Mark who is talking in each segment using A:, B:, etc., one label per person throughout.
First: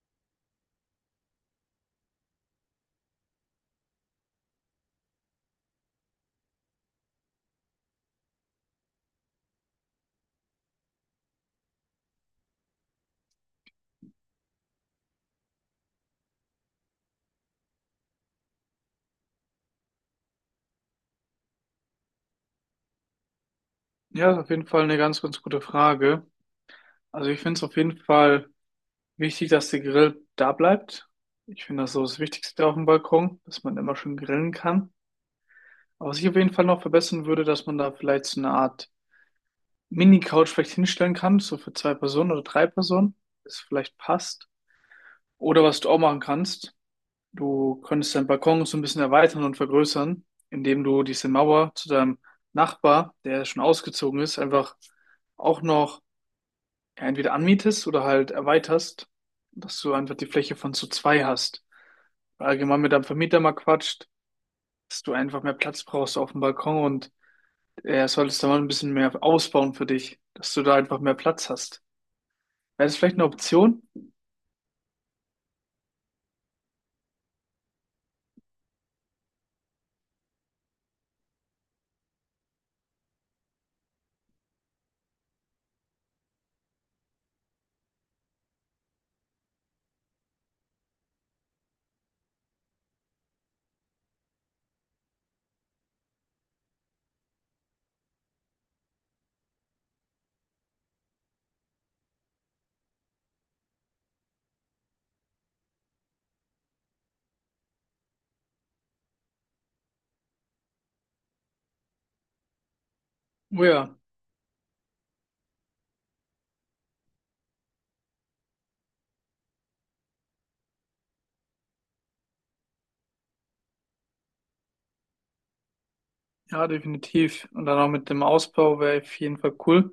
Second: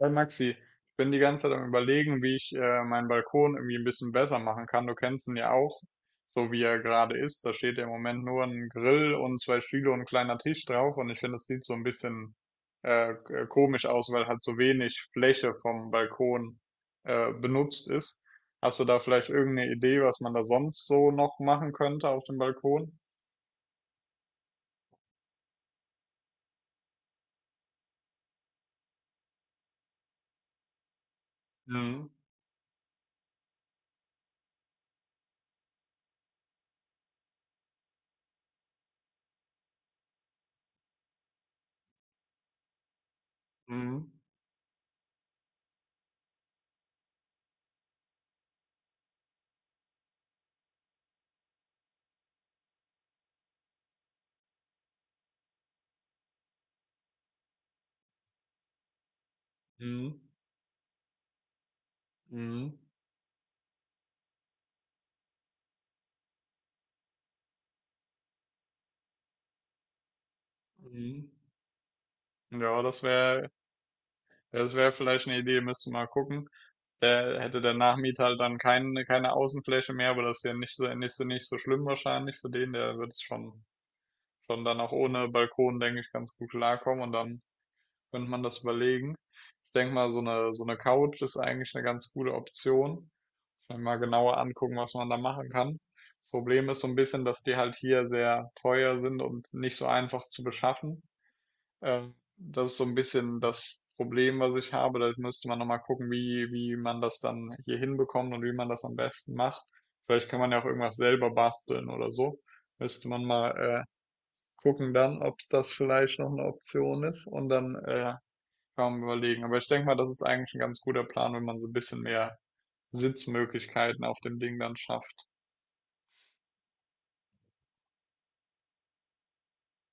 A: Hey Maxi, ich bin die ganze Zeit am Überlegen, wie ich meinen Balkon irgendwie ein bisschen besser machen kann. Du kennst ihn ja auch, so wie er gerade ist. Da steht ja im Moment nur ein Grill und zwei Stühle und ein kleiner Tisch drauf. Und ich finde, das sieht so ein bisschen komisch aus, weil halt so wenig Fläche vom Balkon benutzt ist. Hast du da vielleicht irgendeine Idee, was man da sonst so noch machen könnte auf dem Balkon?
B: Ja, ist auf jeden Fall eine ganz, ganz gute Frage. Also ich finde es auf jeden Fall wichtig, dass der Grill da bleibt. Ich finde das so
A: Mhm.
B: das Wichtigste auf dem Balkon, dass man immer schön grillen kann. Aber was ich auf jeden Fall noch verbessern würde, dass man da vielleicht so eine Art Mini-Couch vielleicht hinstellen kann, so für zwei Personen oder drei Personen, das vielleicht
A: Mhm.
B: passt. Oder was du auch machen kannst, du könntest deinen Balkon so ein bisschen erweitern und vergrößern, indem du diese Mauer zu deinem Nachbar, der schon ausgezogen ist, einfach auch noch ja, entweder anmietest oder halt erweiterst, dass du einfach
A: Mhm.
B: die Fläche von zu zwei hast.
A: Mhm.
B: Allgemein mit deinem Vermieter mal quatscht, dass du einfach mehr Platz brauchst auf dem Balkon und er solltest da mal ein bisschen mehr ausbauen für dich, dass du da einfach mehr
A: Mhm.
B: Platz hast.
A: Ja,
B: Wäre das
A: das
B: vielleicht eine
A: wäre
B: Option?
A: Ja, das wäre vielleicht eine Idee, müsste mal gucken. Der hätte der Nachmieter halt dann keine Außenfläche mehr, aber das ist ja nicht so schlimm wahrscheinlich für den. Der wird es schon dann auch ohne Balkon, denke ich, ganz gut klarkommen, und dann könnte man das überlegen. Ich denke mal, so eine Couch ist eigentlich eine ganz gute Option. Muss man mal genauer angucken, was man da machen kann. Das Problem ist so ein bisschen, dass die halt hier sehr teuer sind und nicht so einfach zu beschaffen. Das ist so ein bisschen das Problem, was ich habe. Da müsste man nochmal gucken, wie man das dann hier hinbekommt und wie man das am besten macht. Vielleicht kann man ja auch irgendwas selber basteln oder so. Müsste man mal
B: Oh ja,
A: gucken dann, ob das vielleicht noch eine Option ist, und dann kann man überlegen. Aber ich denke mal, das ist eigentlich ein ganz guter Plan, wenn man so ein bisschen mehr Sitzmöglichkeiten auf dem Ding dann schafft.
B: ja, definitiv. Und dann auch mit dem Ausbau wäre auf jeden Fall cool.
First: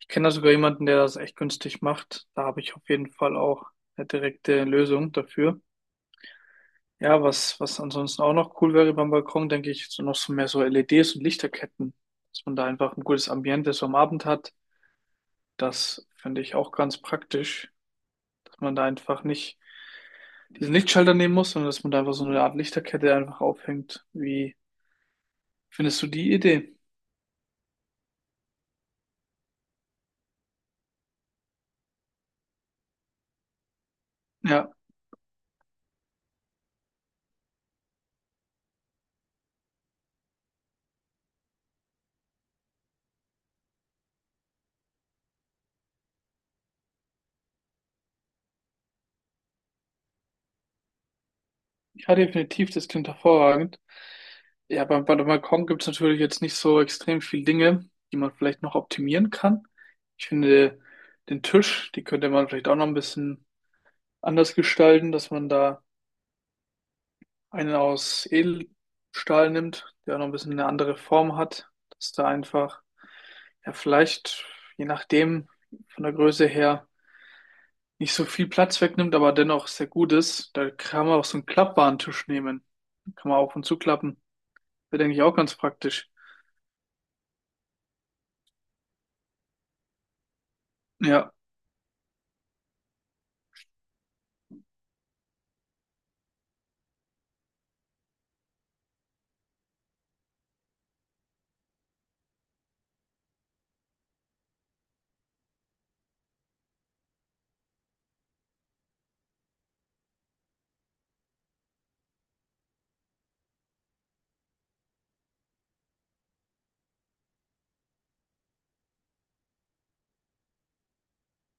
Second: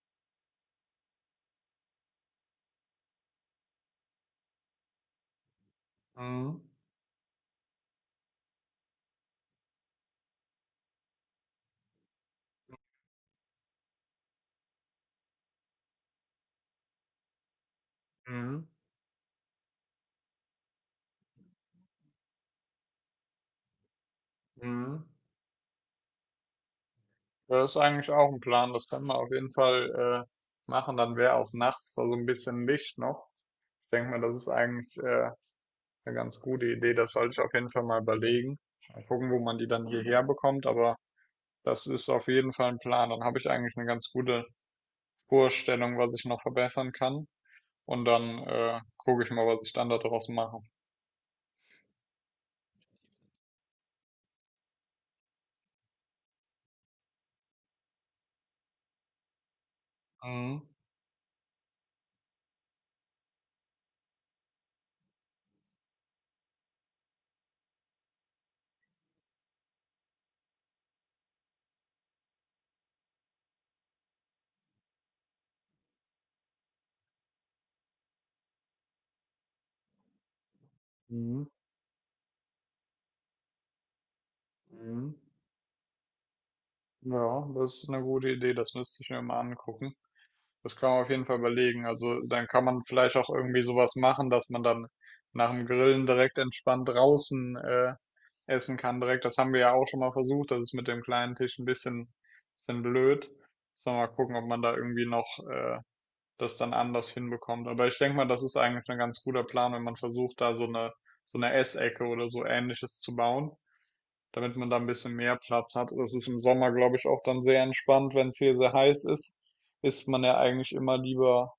B: Ich kenne da sogar jemanden, der das echt günstig macht. Da habe ich auf jeden Fall auch eine direkte Lösung dafür.
A: Mhm.
B: Ja, was ansonsten auch noch cool wäre beim Balkon, denke ich, so noch so mehr so LEDs und Lichterketten, dass man da einfach ein gutes Ambiente so am Abend hat. Das finde ich auch ganz praktisch, dass
A: Mhm.
B: man da einfach nicht diesen Lichtschalter nehmen muss, sondern dass man da einfach so eine Art Lichterkette einfach aufhängt. Wie
A: Mhm.
B: findest du die Idee?
A: Das ist eigentlich auch ein Plan, das können wir auf jeden Fall machen. Dann wäre auch nachts da so ein bisschen Licht noch. Ich denke mal, das ist
B: Ja,
A: eigentlich eine ganz gute Idee. Das sollte ich auf jeden Fall mal überlegen. Mal gucken, wo man die dann hierher bekommt, aber das ist auf jeden Fall ein Plan. Dann habe ich eigentlich eine ganz gute Vorstellung, was ich noch verbessern kann. Und dann gucke ich mal, was ich dann daraus mache.
B: ja, definitiv, das klingt hervorragend. Ja, beim Balkon gibt es natürlich jetzt nicht so extrem viel Dinge, die man vielleicht noch optimieren kann. Ich
A: Mhm.
B: finde, den Tisch, die könnte man vielleicht auch noch ein bisschen anders gestalten, dass man da einen aus Edelstahl nimmt, der auch noch ein bisschen eine andere Form hat, dass da einfach, ja, vielleicht, je nachdem, von der Größe her, nicht so viel Platz wegnimmt, aber dennoch sehr gut ist. Da kann man auch so
A: Mhm.
B: einen klappbaren Tisch nehmen. Kann man auf und zuklappen. Wäre,
A: Mhm.
B: denke ich, auch ganz praktisch.
A: Ja, das ist eine gute Idee. Das müsste ich mir mal angucken. Das kann man auf jeden
B: Ja.
A: Fall überlegen. Also dann kann man vielleicht auch irgendwie sowas machen, dass man dann nach dem Grillen direkt entspannt draußen essen kann direkt. Das haben wir ja auch schon mal versucht. Das ist mit dem kleinen Tisch ein bisschen blöd. Sollen wir mal gucken, ob man da irgendwie noch das dann anders hinbekommt. Aber ich denke mal, das ist eigentlich ein ganz guter Plan, wenn man versucht, da so eine Essecke oder so Ähnliches zu bauen, damit man da ein bisschen mehr Platz hat. Das ist im Sommer, glaube ich, auch dann sehr entspannt. Wenn es hier sehr heiß ist, ist man ja eigentlich immer lieber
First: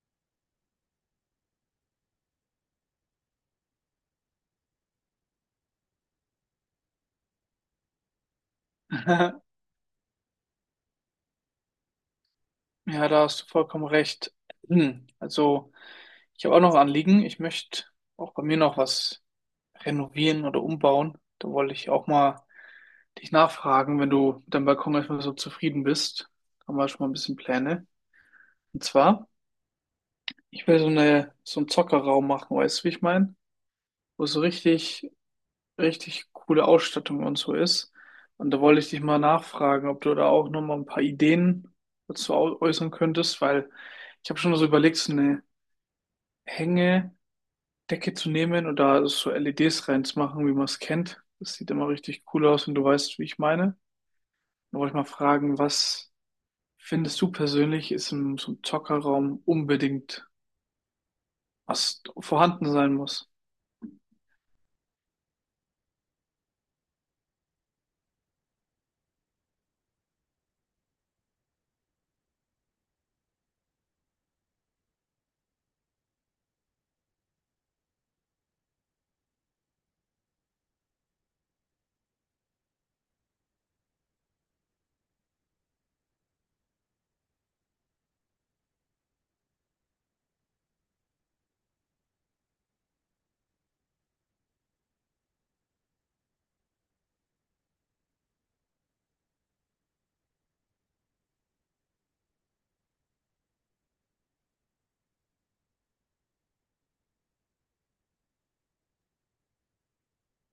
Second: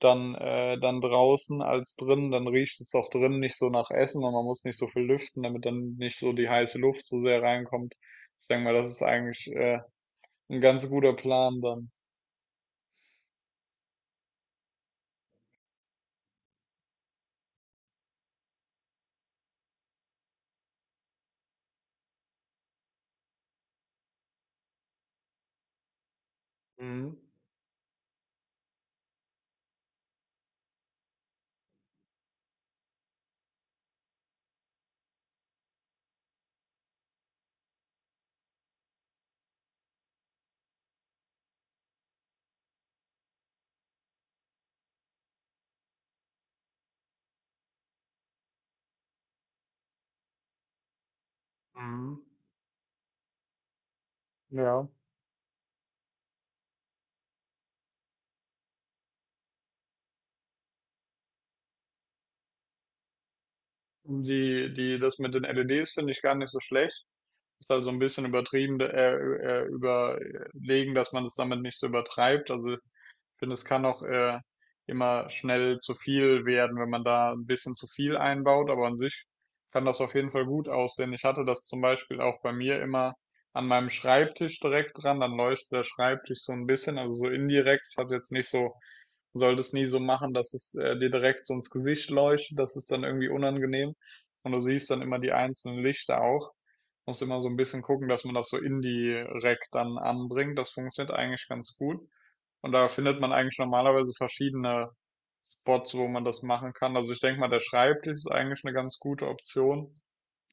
A: dann draußen als drin. Dann riecht es auch drin nicht so nach Essen und man muss nicht so viel lüften, damit dann nicht so die heiße Luft so sehr reinkommt. Ich denke mal, das ist eigentlich, 'n ganz guter Plan dann.
B: Ja, da hast du vollkommen recht. Hm, also, ich habe auch noch ein Anliegen. Ich möchte auch bei mir noch was renovieren oder umbauen. Da wollte ich auch mal dich nachfragen, wenn du mit deinem Balkon erstmal so zufrieden bist. Haben wir schon mal ein
A: Mhm.
B: bisschen Pläne. Und zwar, ich will so einen Zockerraum machen, weißt du, wie ich meine? Wo so richtig, richtig coole Ausstattung und so ist. Und da wollte ich dich mal nachfragen, ob du da auch nochmal ein paar Ideen dazu äußern könntest, weil ich habe schon so überlegt, so eine Hängedecke zu nehmen und da so LEDs reinzumachen, wie man es kennt. Das sieht immer
A: Mhm.
B: richtig cool aus, wenn du weißt, wie ich meine. Da
A: Ja.
B: wollte ich mal fragen, was findest du persönlich, ist im so einem Zockerraum unbedingt was vorhanden sein muss?
A: Die das mit den LEDs finde ich gar nicht so schlecht. Ist also so ein bisschen übertrieben, überlegen, dass man es damit nicht so übertreibt. Also ich finde, es kann auch immer schnell zu viel werden, wenn man da ein bisschen zu viel einbaut, aber an sich kann das auf jeden Fall gut aussehen. Ich hatte das zum Beispiel auch bei mir immer an meinem Schreibtisch direkt dran, dann leuchtet der Schreibtisch so ein bisschen, also so indirekt. Ich hatte jetzt nicht so, sollte es nie so machen, dass es dir direkt so ins Gesicht leuchtet, das ist dann irgendwie unangenehm. Und du siehst dann immer die einzelnen Lichter auch. Muss immer so ein bisschen gucken, dass man das so indirekt dann anbringt. Das funktioniert eigentlich ganz gut. Und da findet man eigentlich normalerweise verschiedene Spots, wo man das machen kann. Also, ich denke mal, der Schreibtisch ist eigentlich eine ganz gute Option,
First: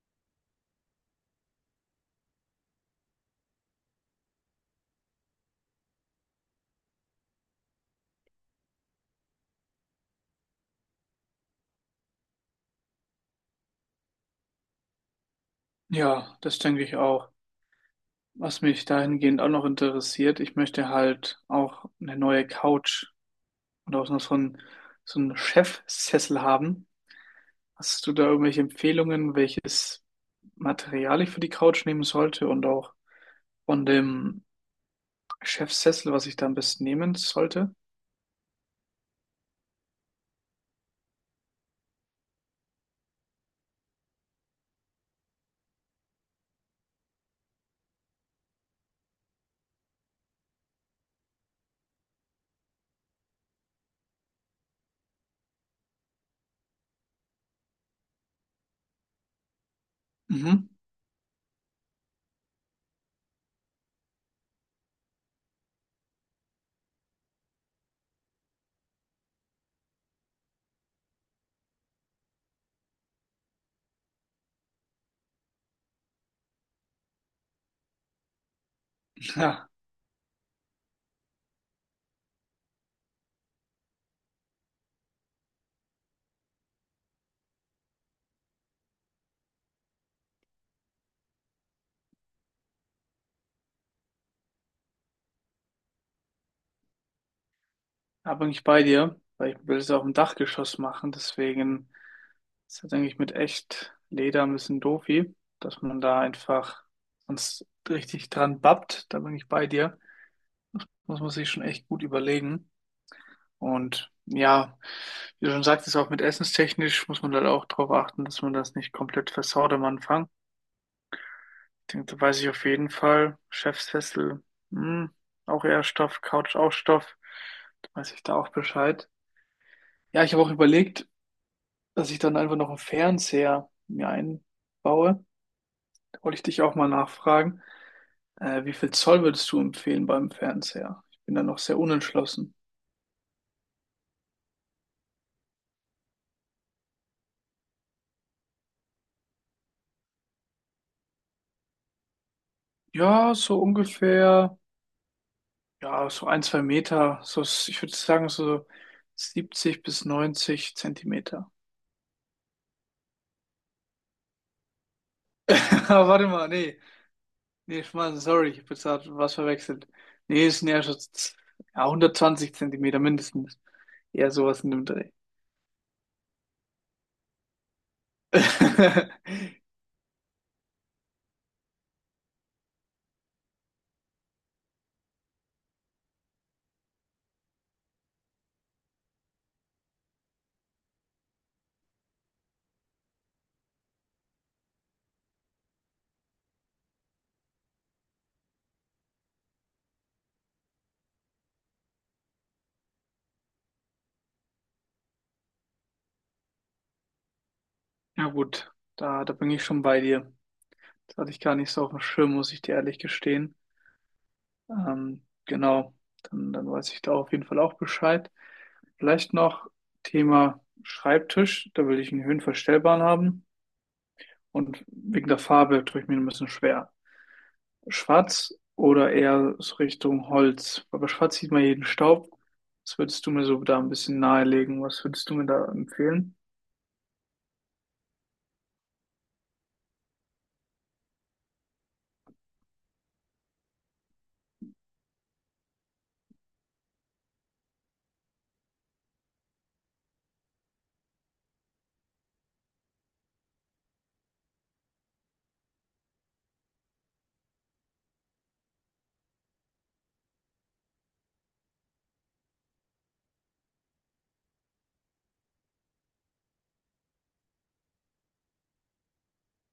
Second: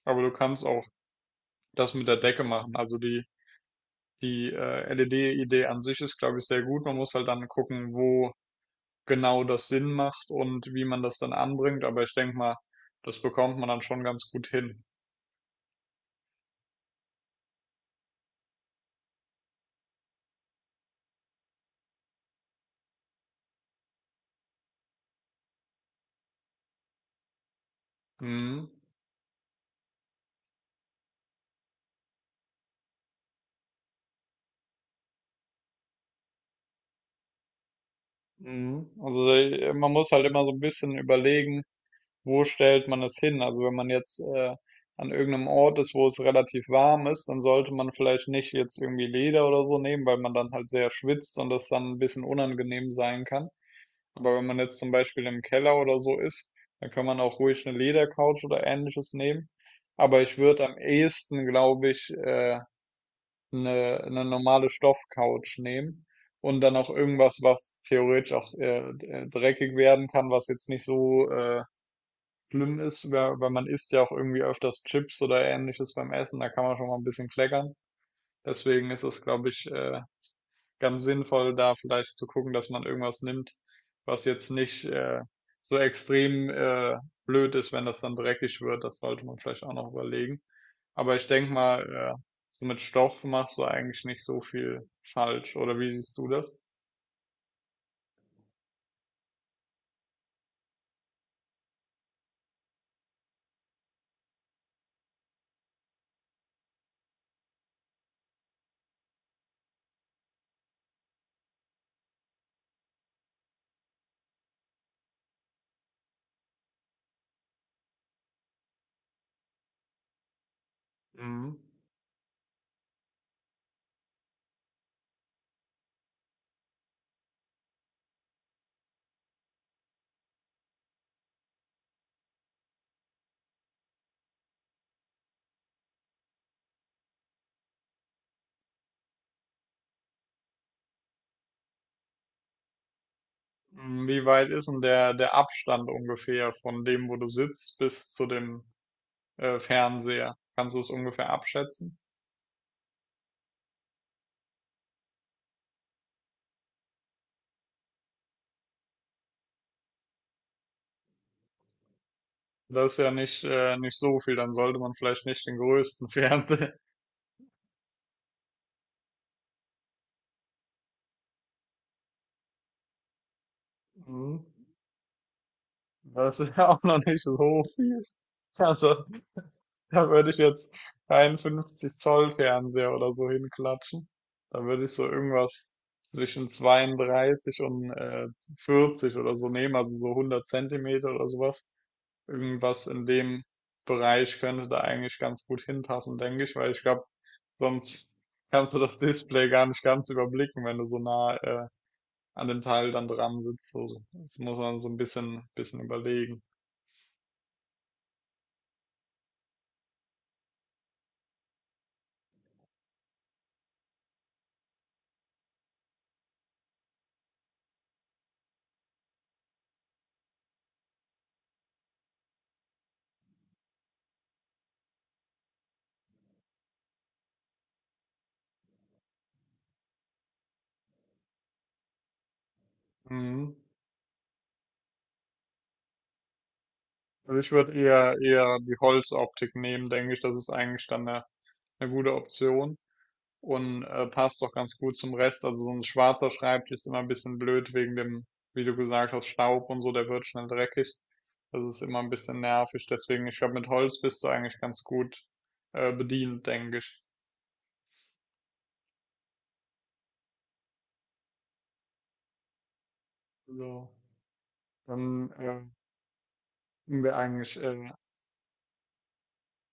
A: aber du kannst auch das mit der Decke machen. Also, LED-Idee an sich ist, glaube ich, sehr gut. Man muss halt dann gucken, wo genau das Sinn macht und wie man das dann anbringt, aber ich denke mal, das bekommt man dann schon ganz gut hin.
B: Ja, das denke ich auch. Was mich dahingehend auch noch interessiert, ich möchte halt auch eine neue Couch und auch noch so einen Chefsessel haben. Hast du da irgendwelche
A: Mhm.
B: Empfehlungen, welches Material ich für die Couch nehmen sollte und auch von dem Chefsessel, was ich da am besten nehmen sollte?
A: Mhm. Also man muss halt immer so ein bisschen überlegen, wo stellt man es hin. Also wenn man jetzt an irgendeinem Ort ist, wo es relativ warm ist, dann sollte man vielleicht nicht jetzt irgendwie Leder oder so nehmen, weil man dann halt sehr schwitzt und das dann ein bisschen unangenehm sein kann. Aber wenn man jetzt zum Beispiel im Keller oder so ist, dann kann man auch ruhig eine Ledercouch oder Ähnliches nehmen. Aber ich würde
B: Mhm.
A: am ehesten, glaube ich, eine normale Stoffcouch nehmen und dann auch irgendwas, was theoretisch auch dreckig werden kann, was jetzt nicht so schlimm ist, weil man isst ja auch irgendwie öfters Chips oder Ähnliches beim Essen, da kann man schon mal ein bisschen kleckern. Deswegen ist es, glaube
B: Ja.
A: ich, ganz sinnvoll, da vielleicht zu gucken, dass man irgendwas nimmt, was jetzt nicht so extrem blöd ist, wenn das dann dreckig wird. Das sollte man vielleicht auch noch überlegen. Aber ich denke mal, so mit Stoff machst du eigentlich nicht so viel falsch. Oder wie siehst du das?
B: Da bin ich bei dir, weil ich will es auch im Dachgeschoss machen. Deswegen ist das eigentlich mit echt Leder ein bisschen doofi, dass man da einfach sonst richtig dran babbt. Da bin ich bei dir. Muss man sich schon echt gut überlegen. Und ja, wie du schon sagtest, auch mit essenstechnisch muss man halt auch darauf achten, dass man das nicht komplett versaut am Anfang.
A: Mhm.
B: Ich denke, da weiß ich auf jeden Fall. Chefsessel, hm, auch eher Stoff, Couch auch Stoff. Da weiß ich da auch Bescheid. Ja, ich habe auch überlegt, dass ich dann einfach noch einen Fernseher mir einbaue. Da wollte ich dich auch mal nachfragen, wie viel Zoll würdest du empfehlen beim Fernseher? Ich bin da noch sehr unentschlossen.
A: Mm, wie weit ist denn der Abstand ungefähr von dem, wo du sitzt, bis zu dem Fernseher? Kannst du es ungefähr abschätzen?
B: Ja, so ungefähr, ja, so ein, zwei Meter, so, ich würde sagen so 70 bis 90 Zentimeter.
A: Das ist ja nicht so viel, dann sollte man vielleicht nicht den
B: Ah,
A: größten
B: warte mal,
A: Fernseher.
B: nee, nee, Schmarrn, sorry, ich habe jetzt grad was verwechselt. Nee, es sind eher schon ja, 120 Zentimeter mindestens. Eher
A: Mhm.
B: sowas in dem Dreh.
A: Das ist ja auch noch nicht so viel. Also, da würde ich jetzt keinen 50 Zoll Fernseher oder so hinklatschen. Da würde ich so irgendwas zwischen 32 und 40 oder so nehmen, also so 100 Zentimeter oder sowas. Irgendwas in dem Bereich könnte da eigentlich ganz gut hinpassen, denke ich, weil ich glaube, sonst kannst du das Display gar nicht ganz überblicken, wenn du so nah an dem Teil dann dran sitzt. So, das muss man so ein bisschen überlegen.
B: Ja gut, da bin ich schon bei dir. Das hatte ich gar nicht so auf dem Schirm, muss ich dir ehrlich gestehen. Genau, dann weiß ich da auf jeden Fall auch Bescheid. Vielleicht noch Thema Schreibtisch, da will ich einen höhenverstellbaren haben. Und wegen der Farbe tue ich mir ein bisschen schwer. Schwarz oder eher so Richtung Holz. Aber schwarz sieht man jeden Staub. Was würdest du mir
A: Mhm.
B: so da ein bisschen nahelegen? Was würdest du mir da empfehlen?
A: Also ich würde eher die Holzoptik nehmen, denke ich. Das ist eigentlich dann eine gute Option und passt doch ganz gut zum Rest. Also so ein schwarzer Schreibtisch ist immer ein bisschen blöd wegen dem, wie du gesagt hast, Staub und so, der wird schnell dreckig. Das ist immer ein bisschen nervig. Deswegen, ich glaube, mit Holz bist du eigentlich ganz gut bedient, denke ich. So, dann sind wir eigentlich